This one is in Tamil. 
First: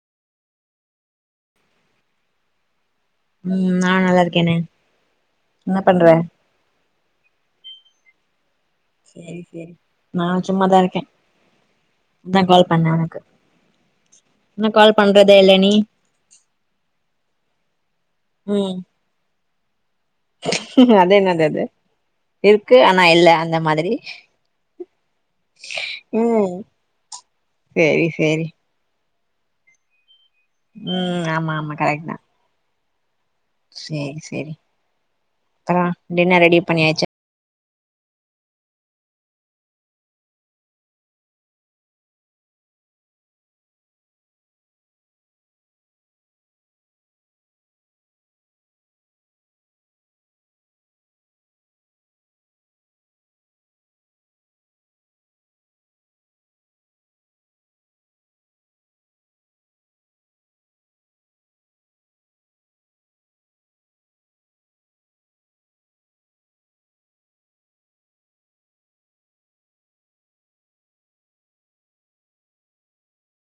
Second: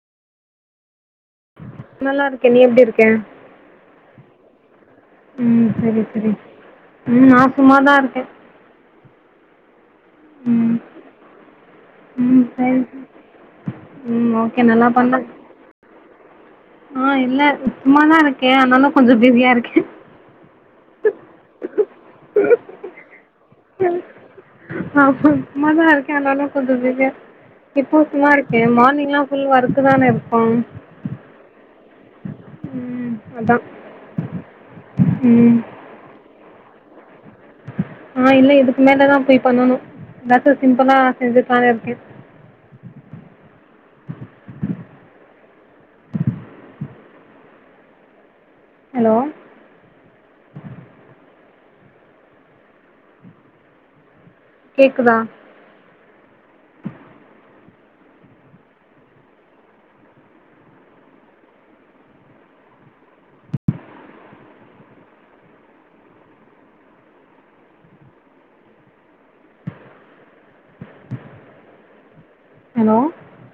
நல்லா இருக்க நீ எப்டி இருக் ம் நா நல்லா இருக்கேனே ம் என்ன சரி பண்ற சரி ம் நா சும்மாதா இருக்க சேரி சேரி நானு சும்மாதா இருக்கே அதா ம் கால் சரி பண்ண உனக்கு ம் ஓகே என்ன நல்லா கால் பண்ண பண்றதே இல்ல நீ ஆ இல்ல சும்மாதா இருக்கே ம் ஆனாலு கொஞ்சோ பிஸியா இருக்கே அது என்னது அது இருக்கு ஆனா இல்ல அந்த மாதிரி ஆமா சும்மாதா இருக்கே ஆனாலு ம் கொஞ்சோ பிஸியா இப்போ சேரி சும்மா சேரி இருக்கே மார்னிங் எல்லா ஃபுல் ஒர்க்கு தானே ம் ஆமா ஆமா கரெக்ட்தா ம் அதா சேரி சேரி ம் அப்புறோ டின்னர் ரெடி பண்ணியாச்சா ஆ இல்ல இதுக்கு மேலதாம் போய் பண்ணனு எதாச்சு சிம்புளா செஞ்சுக்கலானு இருக்கே ஹலோ கேக்குதா ஹலோ